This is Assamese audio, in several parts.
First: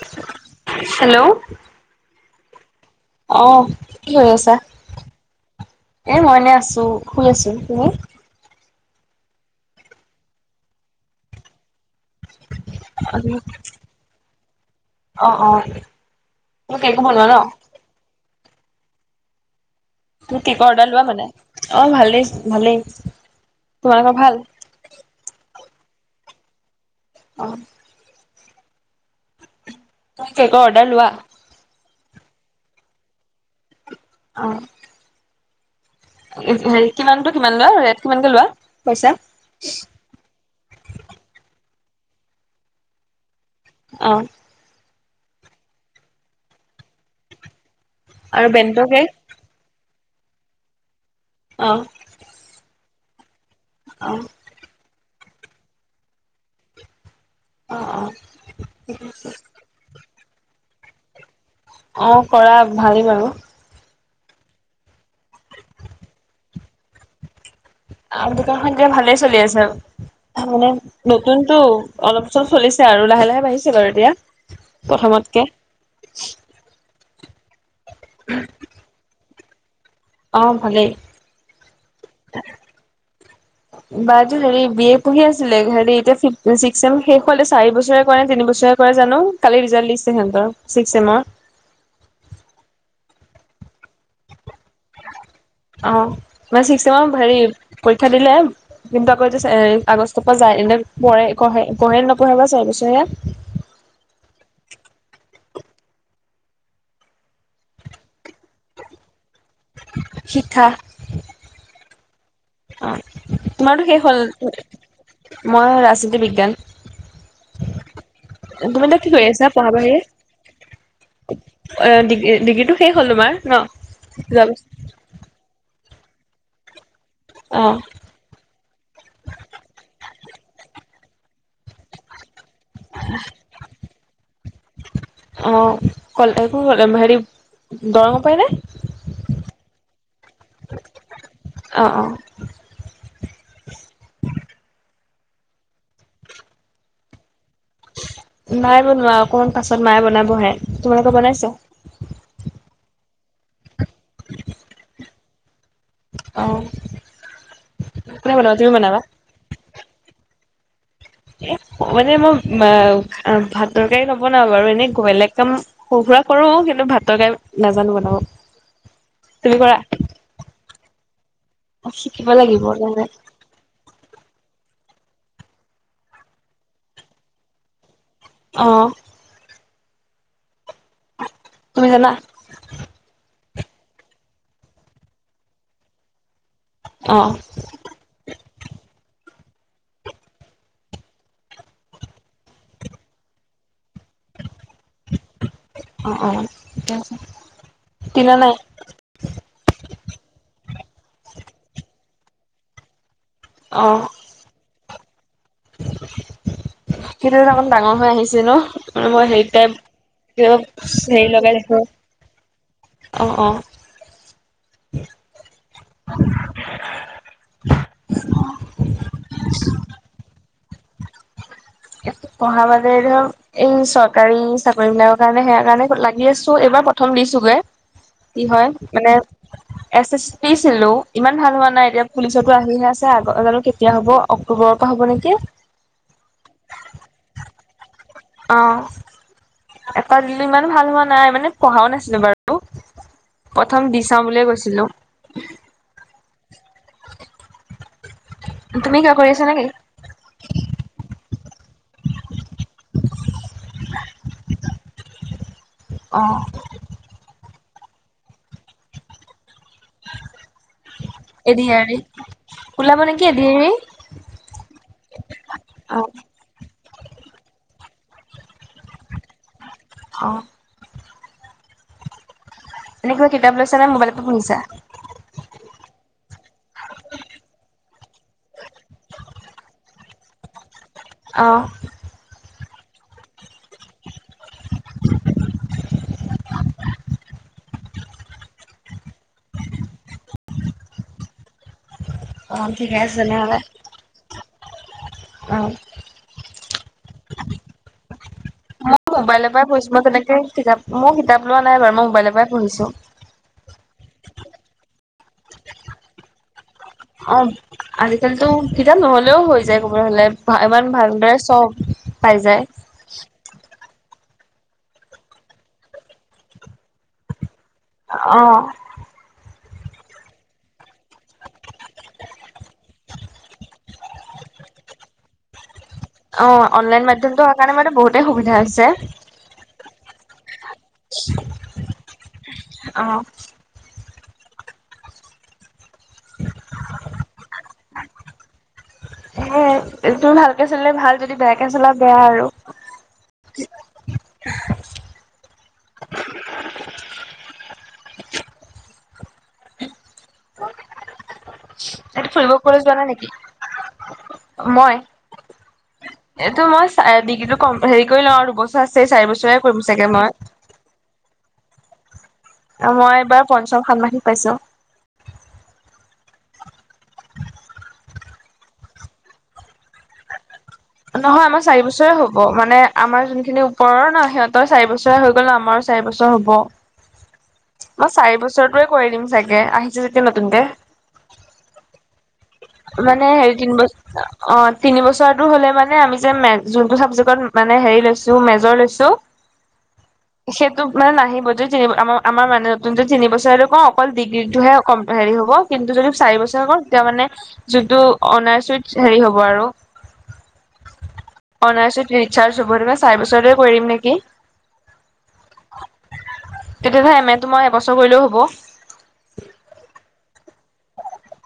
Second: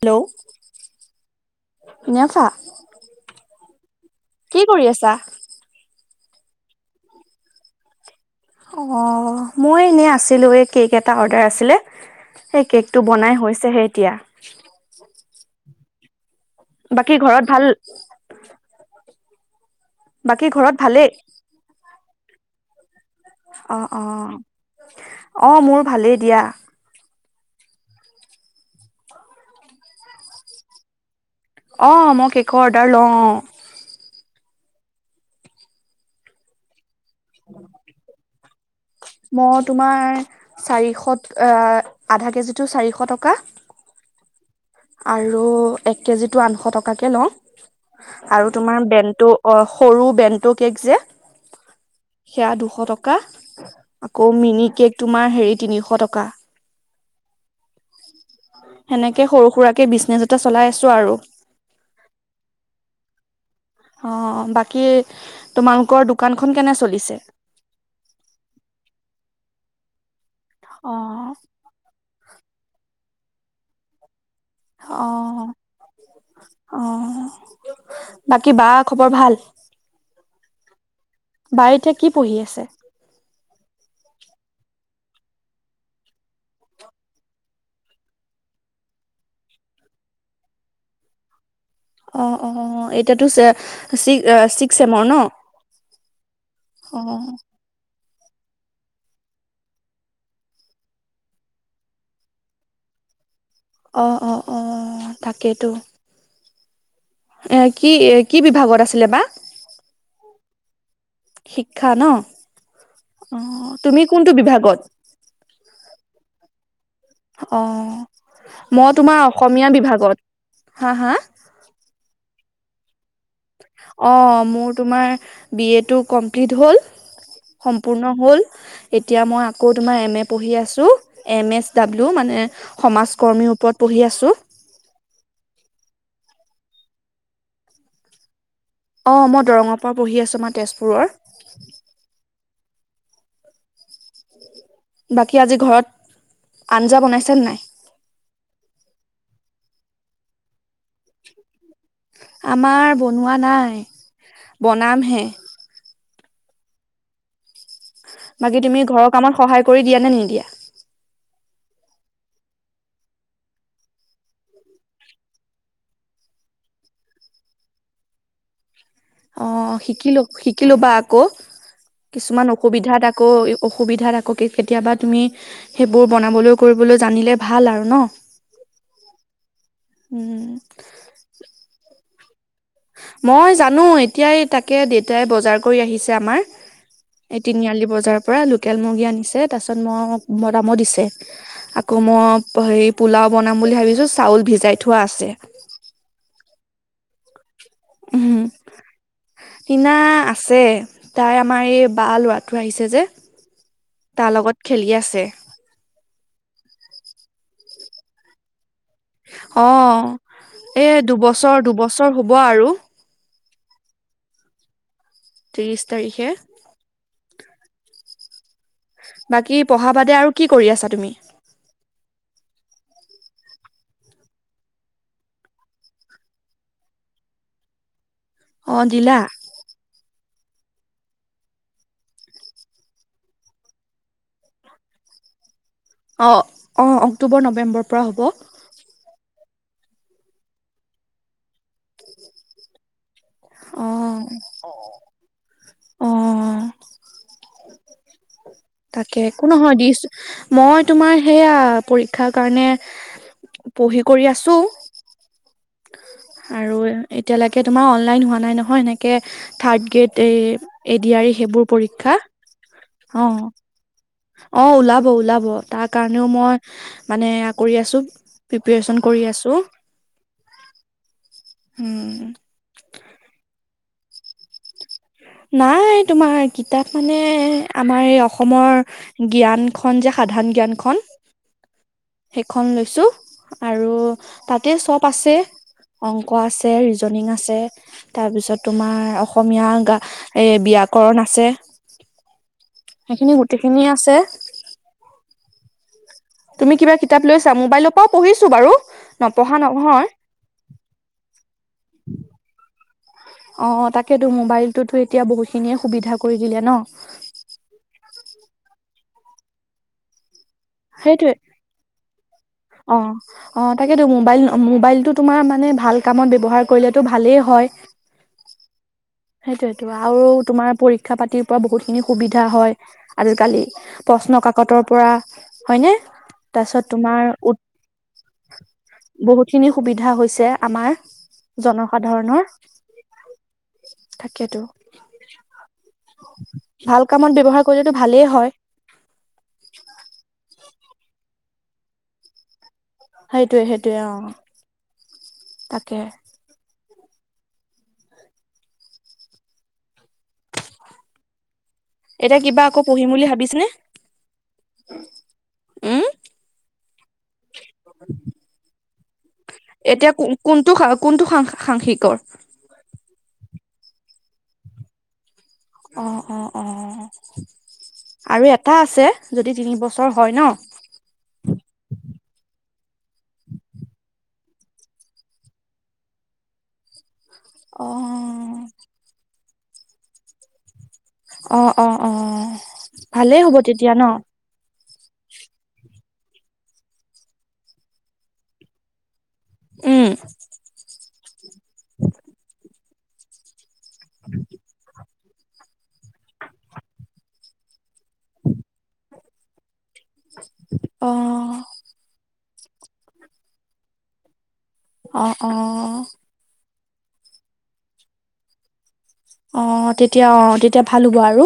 Hello hello. নেফা অঁহ', কি হৈ আছা? কি কৰি আছা? এ মই এনেই আছো, শুই আছো। তুমি? অঁ', মই এনেই আছিলোঁ এই কেক এটা অৰ্ডাৰ আছিলে। সেই কেকটো বনাই হৈছে'হে এতিয়া। অঁ', -অঁ',। বাকী ঘৰত ভাল। তুমি বাকী কেকৰ ঘৰত অৰ্ডাৰ লোৱা ভালেই? মানে। অঁ', -ভালেই-ভালেই। অঁহ', -অঁহ', অঁ', -মোৰ ভালেই দিয়া। অহ। তুমি কেকৰ অৰ্ডাৰ লোৱা? অঁ', -মই কেকৰ অৰ্ডাৰ লওঁ অঁ',। অহ'। হেৰি কিমানটো কিমান লোৱা, ৰেট কিমানকে লোৱা পইচা? [unintelligible] চাৰিশত, এ' আধা কেজিটো চাৰিশ টকা। অহ'। আৰু এক কেজিটো আঠশ টকাকে লওঁ। আৰু বেণ্টৰ তোমাৰ কেক? বেনটো- অহ', সৰু বেণ্টো কেক যে অঁ। সেয়া দুশ টকা, অ আকৌ মিনি কেক, তোমাৰ হেৰি তিনিশ টকা। অ অ সেনেকে সৰু, সুৰাকে বিজনেছ এটা চলাই আছোঁ আৰু। অ', কৰা ভালে বাৰু। অঁ', বাকী, তোমালোকৰ দোকানখন কেনে চলিছে? অ', দোকানখন এতিয়া ভালে চলি আছে, মানে অ নতুনতটো অলপ চলপ চলিছে আৰু লাহে-লাহে বাঢ়িছে বাৰু এতিয়া। প্ৰথমতকে অঁহ', -অঁহ', বাকী বা খবৰ ভাল? অ', ভালেই। বাই এতিয়া কি পঢ়ি আছে? বা হেৰি বি এ পঢ়ি আছিলে, হে এতিয়া শেষ হলে চাৰি বছৰে কৰে নে তিন বছৰে কৰে জানো কালি ৰিজাল্ দিছে সিহঁতৰ, ছিকচেম। অ', - অ', এতিয়াতো, চ -চ অ', অ চিক‌চেমৰ হেৰি, পৰীক্ষা দিলে। কিন্তু আকৌ য আগষ্টৰ পৰা যায় এনে পঢ়ে- পঢ়ে -পঢ়ে নপঢ়ে বা চাৰি বছৰিয়া। অঁ', - অঁ', -অঁ', -তাকেতো। কি কি বিভাগত আছিলে বা? শিক্ষা। শিক্ষা ন। অ', অ', তোমাৰতো শেষ তুমি হ'ল কোনটো বিভাগত? মই ৰাজনীতি বিজ্ঞান। অ', - তুমি মই এতিয়া কি তোমাৰ কৰি আছা পঢ়া অসমীয়া বাহিৰে বিভাগত। হা-হা? অ', ডিগ-ডিগ্ৰী টো শেষ হ'ল তোমাৰ? ন যোৱা অ', বছৰ মোৰ তোমাৰ, বি এটো কমপ্লিট হ'ল। অ', সম্পূৰ্ণ হ'ল। এতিয়া মই আকৌ তোমাৰ এম এ পঢ়ি আছো, এম এচ ডাব্লিউ মানে সমাজকৰ্মীৰ ওপৰত পঢ়ি আছোঁ। অ', কল হেৰি, দৰমহা পায় নে? অঁ', মই দৰঙৰ পৰা পঢ়ি আছোঁ মই তেজপুৰৰ। অ', - অ',। বাকী আজি ঘৰত, আঞ্জা বনাইছেনে নাই? নাই বনোৱা অকনমান পাছত মায়ে বনাবহে, তোমালোকে বনাইছে? আমাৰ বনোৱা নাই, বনামহে। আহ। বাকী তুমি ঘৰৰ কামত সহায় কৰি দিয়া নে নিদিয়া? এ মানে মই ভাত তৰকাৰী নবনাও বাৰু এনে বেলেগ কাম সৰু-সুৰা কৰো, কিন্তু ভাত টৰকাৰী নাজানো বনাব। [inaudible] তুমি কৰা অ', শিকিলো- শিকিলো বা আকৌ, শিকিব কিছুমান লাগিব অসুবিধাত তেনে আকৌ অসুবিধাত আকৌ কেতিয়াবা তুমি, সেইবোৰ বনাবলৈ কৰিবলৈ জানিলে ভাল আৰু ন। অঁহ। উম। তুমি জানা? মই জানো এতিয়াই তাকে দেউতাই বজাৰ কৰি আহিছে আমাৰ। অ এই তিনিআলি বজাৰৰ পৰা লোকেল মুৰ্গী আনিছে, তাৰ পিছত মোক বনাব দিছে। আকৌ মই হেৰি পোলাও বনাম বুলি ভাবিছো চাউল ভিজাই থোৱা আছে অ অ কিনা নাই কিনা আছে তাই আমাৰ এই বাৰ ল'ৰাটো আহিছে যে অঁ তাৰ লগত খেলি আছে সিতো অকমান ডাঙৰ হৈ আহিছে ন মানে মই হেৰি অ টাইপ এ হেৰি দুবছৰ লগাই ৰাখো দুবছৰ হ'ব আৰু অ অ ত্ৰিশ তাৰিখে বাকী পঢ়া বাদে আৰু কি কৰি আছা তুমি একো পঢ়া বাদেতো এই চৰকাৰী চাকৰি বিলাকৰ কাৰণে সেয়া কাৰণে লাগি আছো এইবাৰ প্ৰথম দিছোগে কি হয় অ মানে [unintelligible] এছ এছ দিছিলো ইমান ভাল হোৱা নাই এতিয়া পুলিচৰ পৰা আহিহে আছে আকৌ জানো কেতিয়া হ'ব অক্টোবৰৰ পৰা হ'ব নেকি অঁ অঁ অক্টোবৰ নৱেম্বৰৰ পৰা হ'ব অঁ এটা দিলো ইমান ভাল হোৱা নাই মানে পঢ়াও নাছিলো বাৰু অ প্ৰথম দি চাওঁ বুলিয়ে কৈছিলো অ তুমি কিবা তাকে কৰি একো আছা নেকি নহয় দিছো মই তোমাৰ সেইয়া পৰীক্ষাৰ কাৰণে পঢ়ি কৰি আছো অ আৰু এতিয়ালৈকে তোমাৰ অনলাইন হোৱা নাই নহয় সেনেকৈ থাৰ্ড গ্ৰেড এই এডিয়াৰি ৰ এডি সেইবোৰ আৰি পৰীক্ষা ওলাব অ নেকি এডিয়াৰি অ ওলাব ওলাব তাৰ কাৰণেও মই মানে কৰি আছো। প্ৰিপৰেচন কৰি আছো। অ উম এনেকুৱা কিতাপ লৈছা নে মবাইলতে পঢ়িছা। নাই তোমাৰ কিতাপ মানে আমাৰ এই অসমৰ, জ্ঞান খন যে সাধাৰণ জ্ঞানখন। অঁ সেইখন লৈছো আৰু তাতে চপ আছে। অংক আছে ৰিজনিং আছে তাৰপিছত তোমাৰ অসমীয়া গা, এ ব্যাকৰণ আছে। অ ঠিকে আছে সেইখিনি তেনেহ'লে গোটেইখিনি আছে। অঁ তুমি কিবা কিতাপ লৈছা। মোবাইলৰ পৰাও পঢ়িছো বাৰু? মই মোবাইলৰ নপঢ়া পৰাই পঢিছো মই নহয় তেনেকে কিতাপ মোৰ কিতাপ লোৱা নাই মই মোবাইৰ পৰাই পঢ়িছো। অ তাকেতো মোবাইলটোতো এতিয়া বহুতখিনিয়ে সুবিধা কৰি দিলে ন'। অ আজিকালিতো কিতাপ নহলেও হৈ যায় ক'ব হলে। ইমান ভালদৰে সেইটোৱে চব পাই যায়। অ অ তাকেতো মোবাইল মোবাইলটো তোমাৰ মানে ভাল কামত ব্যৱহাৰ কৰিলে টো ভালেই হয়। অ সেইটোয়েতো আৰু তোমাৰ পৰীক্ষা পাতিৰ পৰা বহুত খিনি সুবিধা হয়। আজিকালি প্ৰশ্ন কাকতৰ পৰা হয়নে? অ তাৰপিছত অনলাইন তোমাৰ মাধ্যমটো হোৱাৰ কাৰণে মানে বহুতেই সুবিধা হৈছে। খিনি সুবিধা হৈছে আমাৰ জনসাধাৰণৰ অ তাকেতো ভাল কামত ব্যৱহাৰ কৰিলেতো ভালেই হয়। হে তোৰ ভালকে চলিলে ভাল। যদি বেয়াকে চলা বেয়া আৰু। সেইটোয়ে সেইটোয়ে অ তাকে। ইয়াত কতো এতিয়া কিবা আকৌ ফুৰিবলৈ যোৱা নাই পঢ়িম বুলি নেকি? ভাবিছেনে? মই উম, এইটো মই ডিগ্ৰীটো সেই কৰি লও আৰু দুবছৰ আছে চাৰি বছৰ। এতিয়া কোনটো কোনটো সাংসিকৰ? মই এইবাৰ পঞ্চম ষান্মাৰ্ষিক পাইছো। অ অ অ আৰু এটা আছে যদি তিনিবছৰ হয় ন'। নহয় আমাৰ চাৰি বছৰে হ'ব। মানে আমাৰ যোনখিনি ওপৰৰ ন সিহঁতৰ চাৰি বছৰে হৈ গ'ল আমাৰ, চাৰি বছৰ হ'ব। অহ মই চাৰি বছৰটোৱে কৰি দিম চাগে আহিছে যেতিয়া নতুনকে। অ অ অ মানে ভালেই হেৰি হ'ব তিন বছ তেতিয়া ন। অ তিন বছৰটোৰ হলে মানে আমি যে ম যোনটো ছাবজেক্টত মানে হেৰি লৈছো মেজৰ লৈছো। উ সে। মানে নাহিব যদি তিনি আম আমাৰ মানে নতুন যে তিন বছৰেটো ক অকল ডিগ্ৰীটোহে কম্পিলিত হ' কিন্তু যদি চাৰি বছৰ কৰো তেতিয়া মানে যিটো অনাৰইত হেৰি হ'ব আৰু। অ অনাৰ্চ উইথ ৰিচাৰ্চ হব চাৰি বছৰটোৱে কৰিম নেকি? অ অ। তেতিয়াহলে এম এ তো মই এবছৰ কৰিলেও হ'ব? অ তেতিয়া অ তেতিয়া ভাল হ'ব আৰু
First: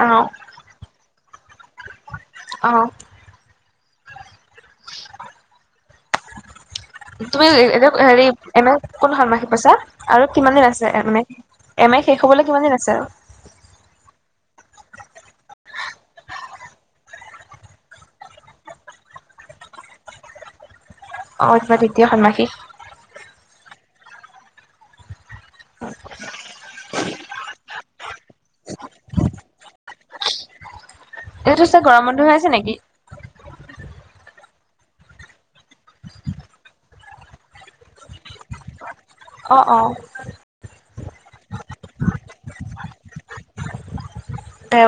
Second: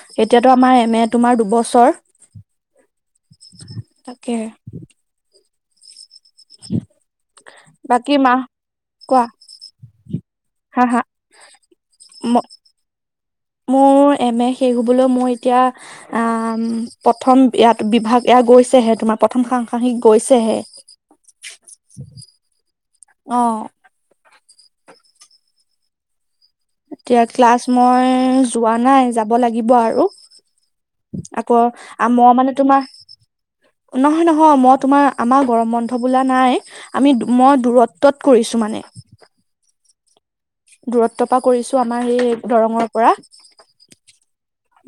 অ', আমাৰ এম এ তোমাৰ দুবছৰ। অঁ, তাকে, উ তুমি এতিয়া হেৰি এনে কোন কোৱা সন্মাখি পইছা আৰু কিমান দিন হা আছে হা এনে এম এ শেষ ম হবলৈ কিমান দিন আছে আৰু মোৰ এম এ শেষ হ'বলৈ মই এতিয়া আহ প্ৰথম ইয়াত বিভাগ এ গৈছেহে তোমাৰ প্ৰথম সাংসাসিক গৈছেহে অ এতিয়া দ্বিতীয় ষন্মাসিক অঁ উ [inaudible] এতিয়া ক্লাছ মই যোৱা নাই যাব লাগিব আৰু আকৌ এইটো চা গৰম বন্ধ মোৰ হৈ আছে মানে নেকি? তোমাৰ নহয় নহয় মই তোমাৰ আমাৰ গৰম বন্ধ বোলা নাই আমি মই দূৰত্বত কৰিছো মানে অঁ অঁ দূৰত্ব পৰা কৰিছো আমাৰ সেই দৰঙৰ পৰা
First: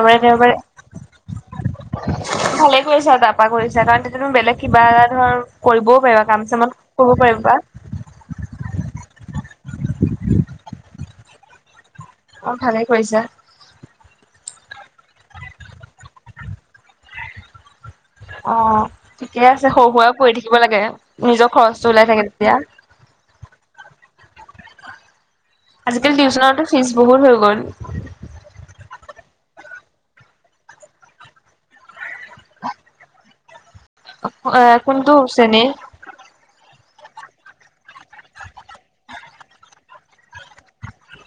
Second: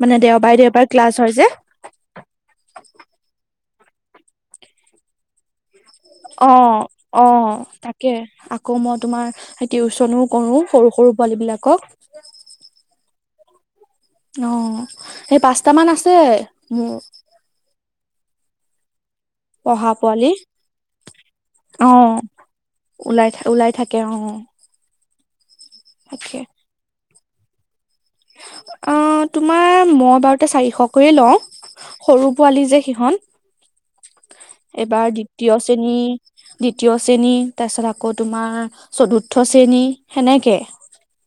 মানে দেওবাৰে দেওবাৰে ক্লাছ হয় যে দেউবাৰে ভালে কৰিছা আৰু তাৰাপা কৰিছা কাৰণ তেতিয়া তুমি বেলেগ কিবা এটা ধৰ কৰিবও পাৰিবা কাম অ চামত কৰিব অ পাৰিব বা। তাকে আকৌ মই তোমাৰ টিউচনো কৰো সৰু সৰু পোৱালী বিলাকক। অ', ভালে কৰিছা। অ', সেই পাঁচটামান আছে মোৰ। অ', ঠিকে আছে সৰু পঢ়া সুৰাও পোৱালি কৰি থাকিব লাগে নিজৰ অ খৰচটো ওলাই থাকে তেতিয়া। ওলাই থাৰে ওলাই থাকে অ'। আজিকালি তাকে টিউচনতো ফিজ বহুত হৈ গ'ল। অ', তোমাৰ মই বাৰুতে চাৰিশকৈয়ে লওঁ। সৰু পোৱালি যে সিহঁত অ', কোনটো এইবাৰ দ্বিতীয় শ্ৰেণীৰ শ্ৰেণী। দ্বিতীয় শ্ৰেণী তাৰপিছত আকৌ তোমাৰ চতুৰ্থ শ্ৰেণী সেনেকে।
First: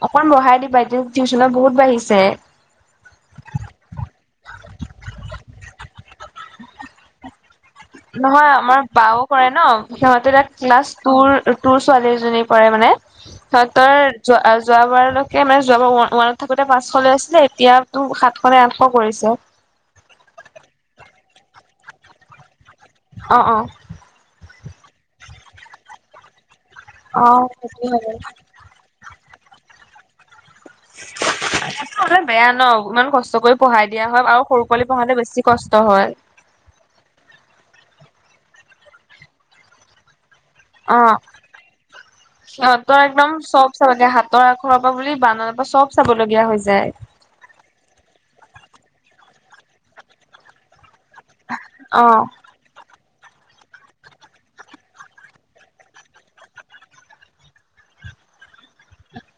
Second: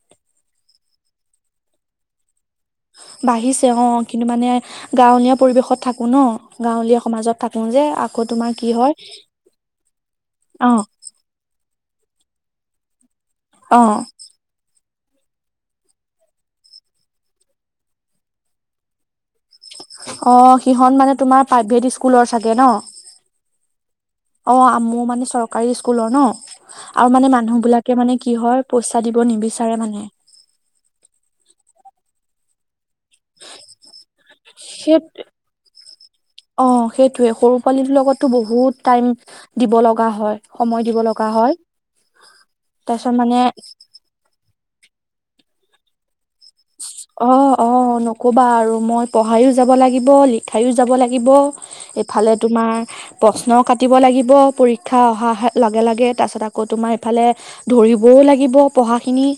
অকণ বঢ়াই দিবা এতিয়া টিউশনত বহুত বাঢ়িছে। বাঢ়িছে অ', কিন্তু মানে গাঁৱলীয়া পৰিৱেশত থাকোঁ ন গাঁৱলীয়া সমাজত থাকো যে। আকৌ নহয় তোমাৰ কি আমাৰ হয় বাও কৰে ন সিহঁতে তাত অ লাষ্ট তোৰ তোৰ ছোৱালীজনী পৰে মানে অ তোৰ যোৱা যোৱাবাৰলৈকে মানে যোৱাবাৰ ওৱানত থাকোতে পাঁচশ লৈ আছিলে এতিয়াতো সাতশ নে আঠশ কৰিছে। অ', সিহত মানে তোমাৰ প্ৰাইভেট স্কুলৰ চাগে ন। অ', অ'। অ', মোৰ মানে চৰকাৰী স্কুলৰ ন আৰু মানে অ', মানুহ বিলাকে মানে কি হয় পইচা দিব নিবিচাৰে মানে। অলে বেয়া ন ইমান কষ্ট কষ্ট কৰি পঢ়াই দিয়া হয় আৰু সৰু পোৱালি সেই পঢ়াতে বেছি কষ্ট হয়। অ', সেইটোয়ে সৰু পোৱালিৰ লগতো বহুত টাইম দিব লগা হয়। সময় দিব অ লগা হয়, সিহঁতৰ তাৰ পিছত একদম মানে চব চাব লাগে হাতৰ আখৰ পৰা বুলি বানৰ পৰা চব চাবলগীয়া হৈ যায়। অ', অ', নকবা আৰু মই পঢ়াইও যাব লাগিব লিখাইও যাব লাগিব। লিব অ এইফালে তোমাৰ প্ৰশ্ন কাটিব লাগিব পৰীক্ষা অহা লগে, লগে তাৰ পিছত আকৌ তোমাৰ ইফালে ধৰিবও লাগিব পঢ়াখিনি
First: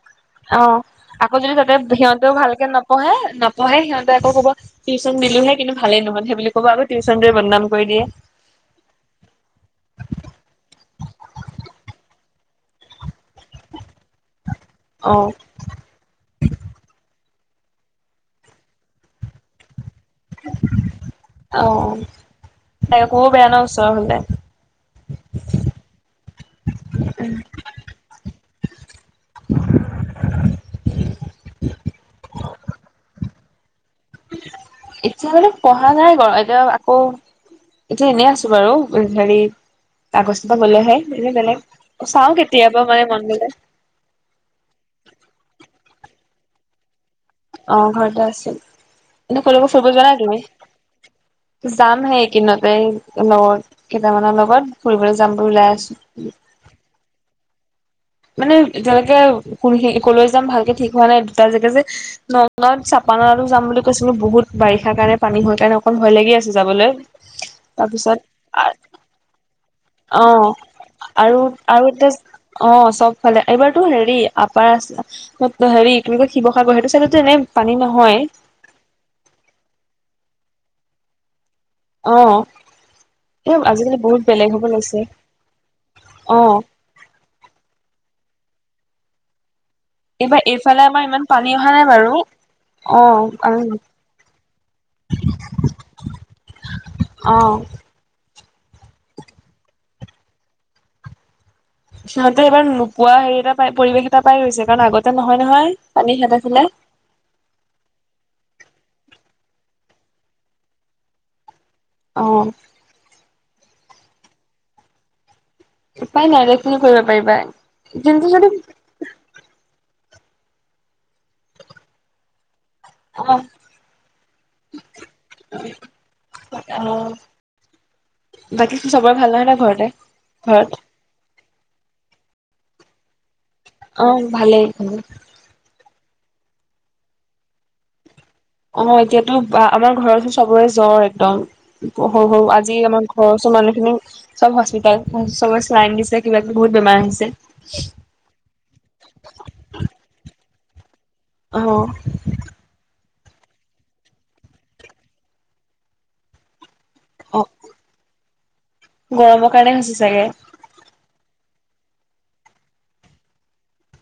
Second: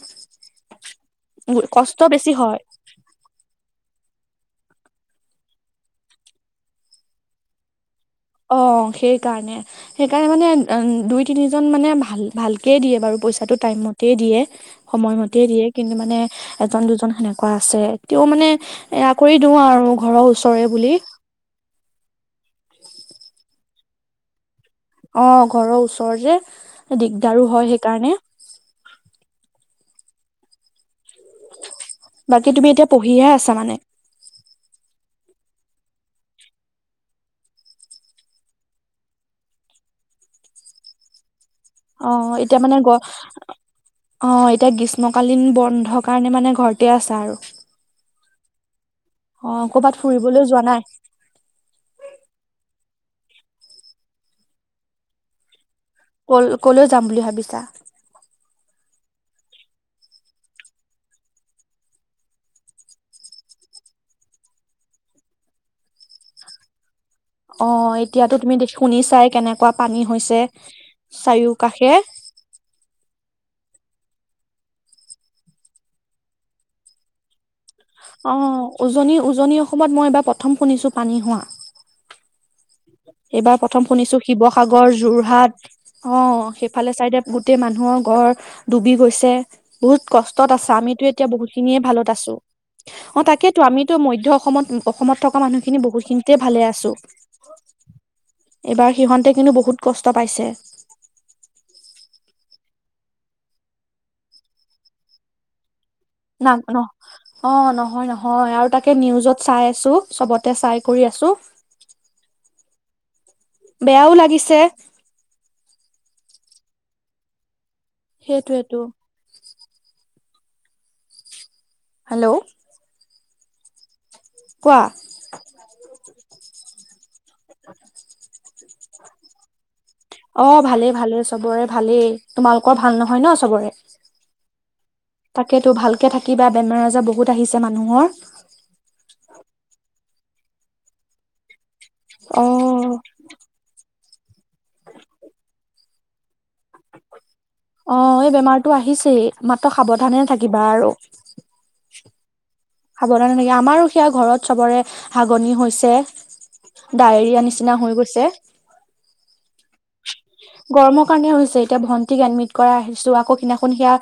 অ', আকৌ যদি তাতে কষ্ট বেছি সিহঁতেও হয় ভালকে নপঢ়ে, নপঢ়ে সিহঁতে আকৌ কব টিউচন দিলোহে কিন্তু ভালেই নোহান সেই বুলি ক'ব আৰু টিউশনোৱে বদনাম কৰি দিয়ে। অ', সেইকাৰণে। সেইকাৰণে মানে দুই তিনিজন মানে ভাল ভালকেই দিয়ে বাৰু পইচাটো টাইমমতেই দিয়ে। অ সময়মতে দিয়ে। কিন্তু মানে এজন দুজন সেনেকুৱা আছে তেও মানে এয়া কৰি দিওঁ আৰু ঘৰৰ ওচৰে বুলি। অ', তাকৌ বেয়া ন ওচৰ হ'লে অ', ঘৰৰ ওচৰৰ যে দিগদাৰো হয় সেইকাৰণে বাকী তুমি এতিয়া পঢ়িহে আছা মানে। এতিয়া মানে পঢ়া নাই বাৰু এতিয়া আকৌ এতিয়া এনেই আছো, বাৰু হেৰি আগষ্ট পৰা গ'লেহে এনেই বেলেগ অ চাওঁ এতিয়া গ কেতিয়াবা মানে মন গ'লে। অ', এতিয়া গ্ৰীষ্মকালীন বন্ধৰ কাৰণে মানে ঘৰতে আছা আৰু। অ' ঘৰতে আছোঁ। এনে অ ক'লৈকো ফুৰিব কৰ'বাত যোৱা নাই তুমি? ফুৰিবলৈ যোৱা নাই যামহে এই কিদিনতে লগত। কেইটামানৰ লগত ফুৰিবলৈ যাম বুলি ওলাই আছোঁ। কল-ক'লৈ যাম বুলি ভাবিছা? মানে এতিয়ালৈকে ক'লৈ যাম ভালকে ঠিক হোৱা নাই, দুটা জেগা যে। ন-নগাঁৱত চেপানলালৈ যাম বুলি কৈছিলোঁ, বহুত বাৰিষাৰ কাৰণে, পানী হোৱাৰ কাৰণে অকণ ভয় লাগি আছে যাবলৈ। অ' তাৰপিছত এতিয়াতো তুমি দে, শুনিছাই কেনেকুৱা পানী অ হৈছে। আৰু আৰু চাৰিওকাষে এতিয়া, অ'। চব ফালে। এইবাৰতো হেৰি আপাৰ আ, হেৰি কি বুলি কয় শিৱসাগৰ সেইটো চাইডতো এনে পানী নহয় অ' উজনি, উজনি অসমত মই এবাৰ প্ৰথম শুনিছোঁ পানী হোৱা। অ'। এ এইবাৰ প্ৰথম আজিকালি শুনিছোঁ বহুত বেলেগ হ'ব শিৱসাগৰ, লৈছে যোৰহাট, অ'। ইফালে চাইডে গোটেই মানুহৰ ঘৰ ডুবি গৈছে। বহুত এইবাৰ কষ্টত আছা, এইফালে আমিতো আমাৰ ইমান এতিয়া পানী অহা বহুতখিনিয়ে নাই ভালত বাৰু আছোঁ। অ' তাকেতো, আমিতো মধ্য অসমত, অসমত থকা মানুহখিনি বহুখিনিতে ভালে আছোঁ। অ'। এইবাৰ সিহঁতে কিন্তু বহুত কষ্ট পাইছে। সিহঁতে এইবাৰ নোপোৱা হেৰি এটা পাই, পৰিৱেশ এটা পাই গৈছে কাৰণ আগতে নহয় নহয়। পানী সিহঁতৰ না, ফালে। ন' অ' নহয় নহয়, আৰু তাকে নিউজত চাই আছোঁ, চবতে চাই কৰি আছোঁ। অ'। বেয়াও লাগিছে। উপাই নাই কিনো কৰিব পাৰিবা কিন্তু যদি সেইটোৱেতো হেল্ল'। অ'। কোৱা অ' বাকী চবৰে ভাল হয় ন' ঘৰতে? অ' ঘৰত ভালেই ভালে, চবৰে ভালেই। তোমালোকৰ ভাল নহয় ন'? চবৰে অ' ভালেই। তাকেতো ভালকে থাকিবা, বেমাৰ আজাৰ বহুত আহিছে মানুহৰ। অ' এতিয়াতো বা আমাৰ ঘৰতো চবৰে জ্বৰ একদম, সৰু সৰু অ আজি আমাৰ ঘৰ ওচৰৰ মানুহখিনি চব হস্পিতাল, চবে চিলাইন দিছে, কিবা কিবি বহুত বেমাৰ আহিছে। অ' এই বেমাৰটো আহিছেই, মাত্ৰ সাৱধানে থাকিবা আৰু। অ'। সাৱধানে থাকি, আমাৰো সেয়া ঘৰত চবৰে হাগনি হৈছে। অ ডায়েৰিয়া নিচিনা হৈ গৈছে। গৰমৰ কাৰণে হৈছে চাগে। গৰমৰ কাৰণে হৈছে। এতিয়া ভন্টিক এডমিট কৰাই আহিছোঁ আকৌ সেইদিনাখন সেয়া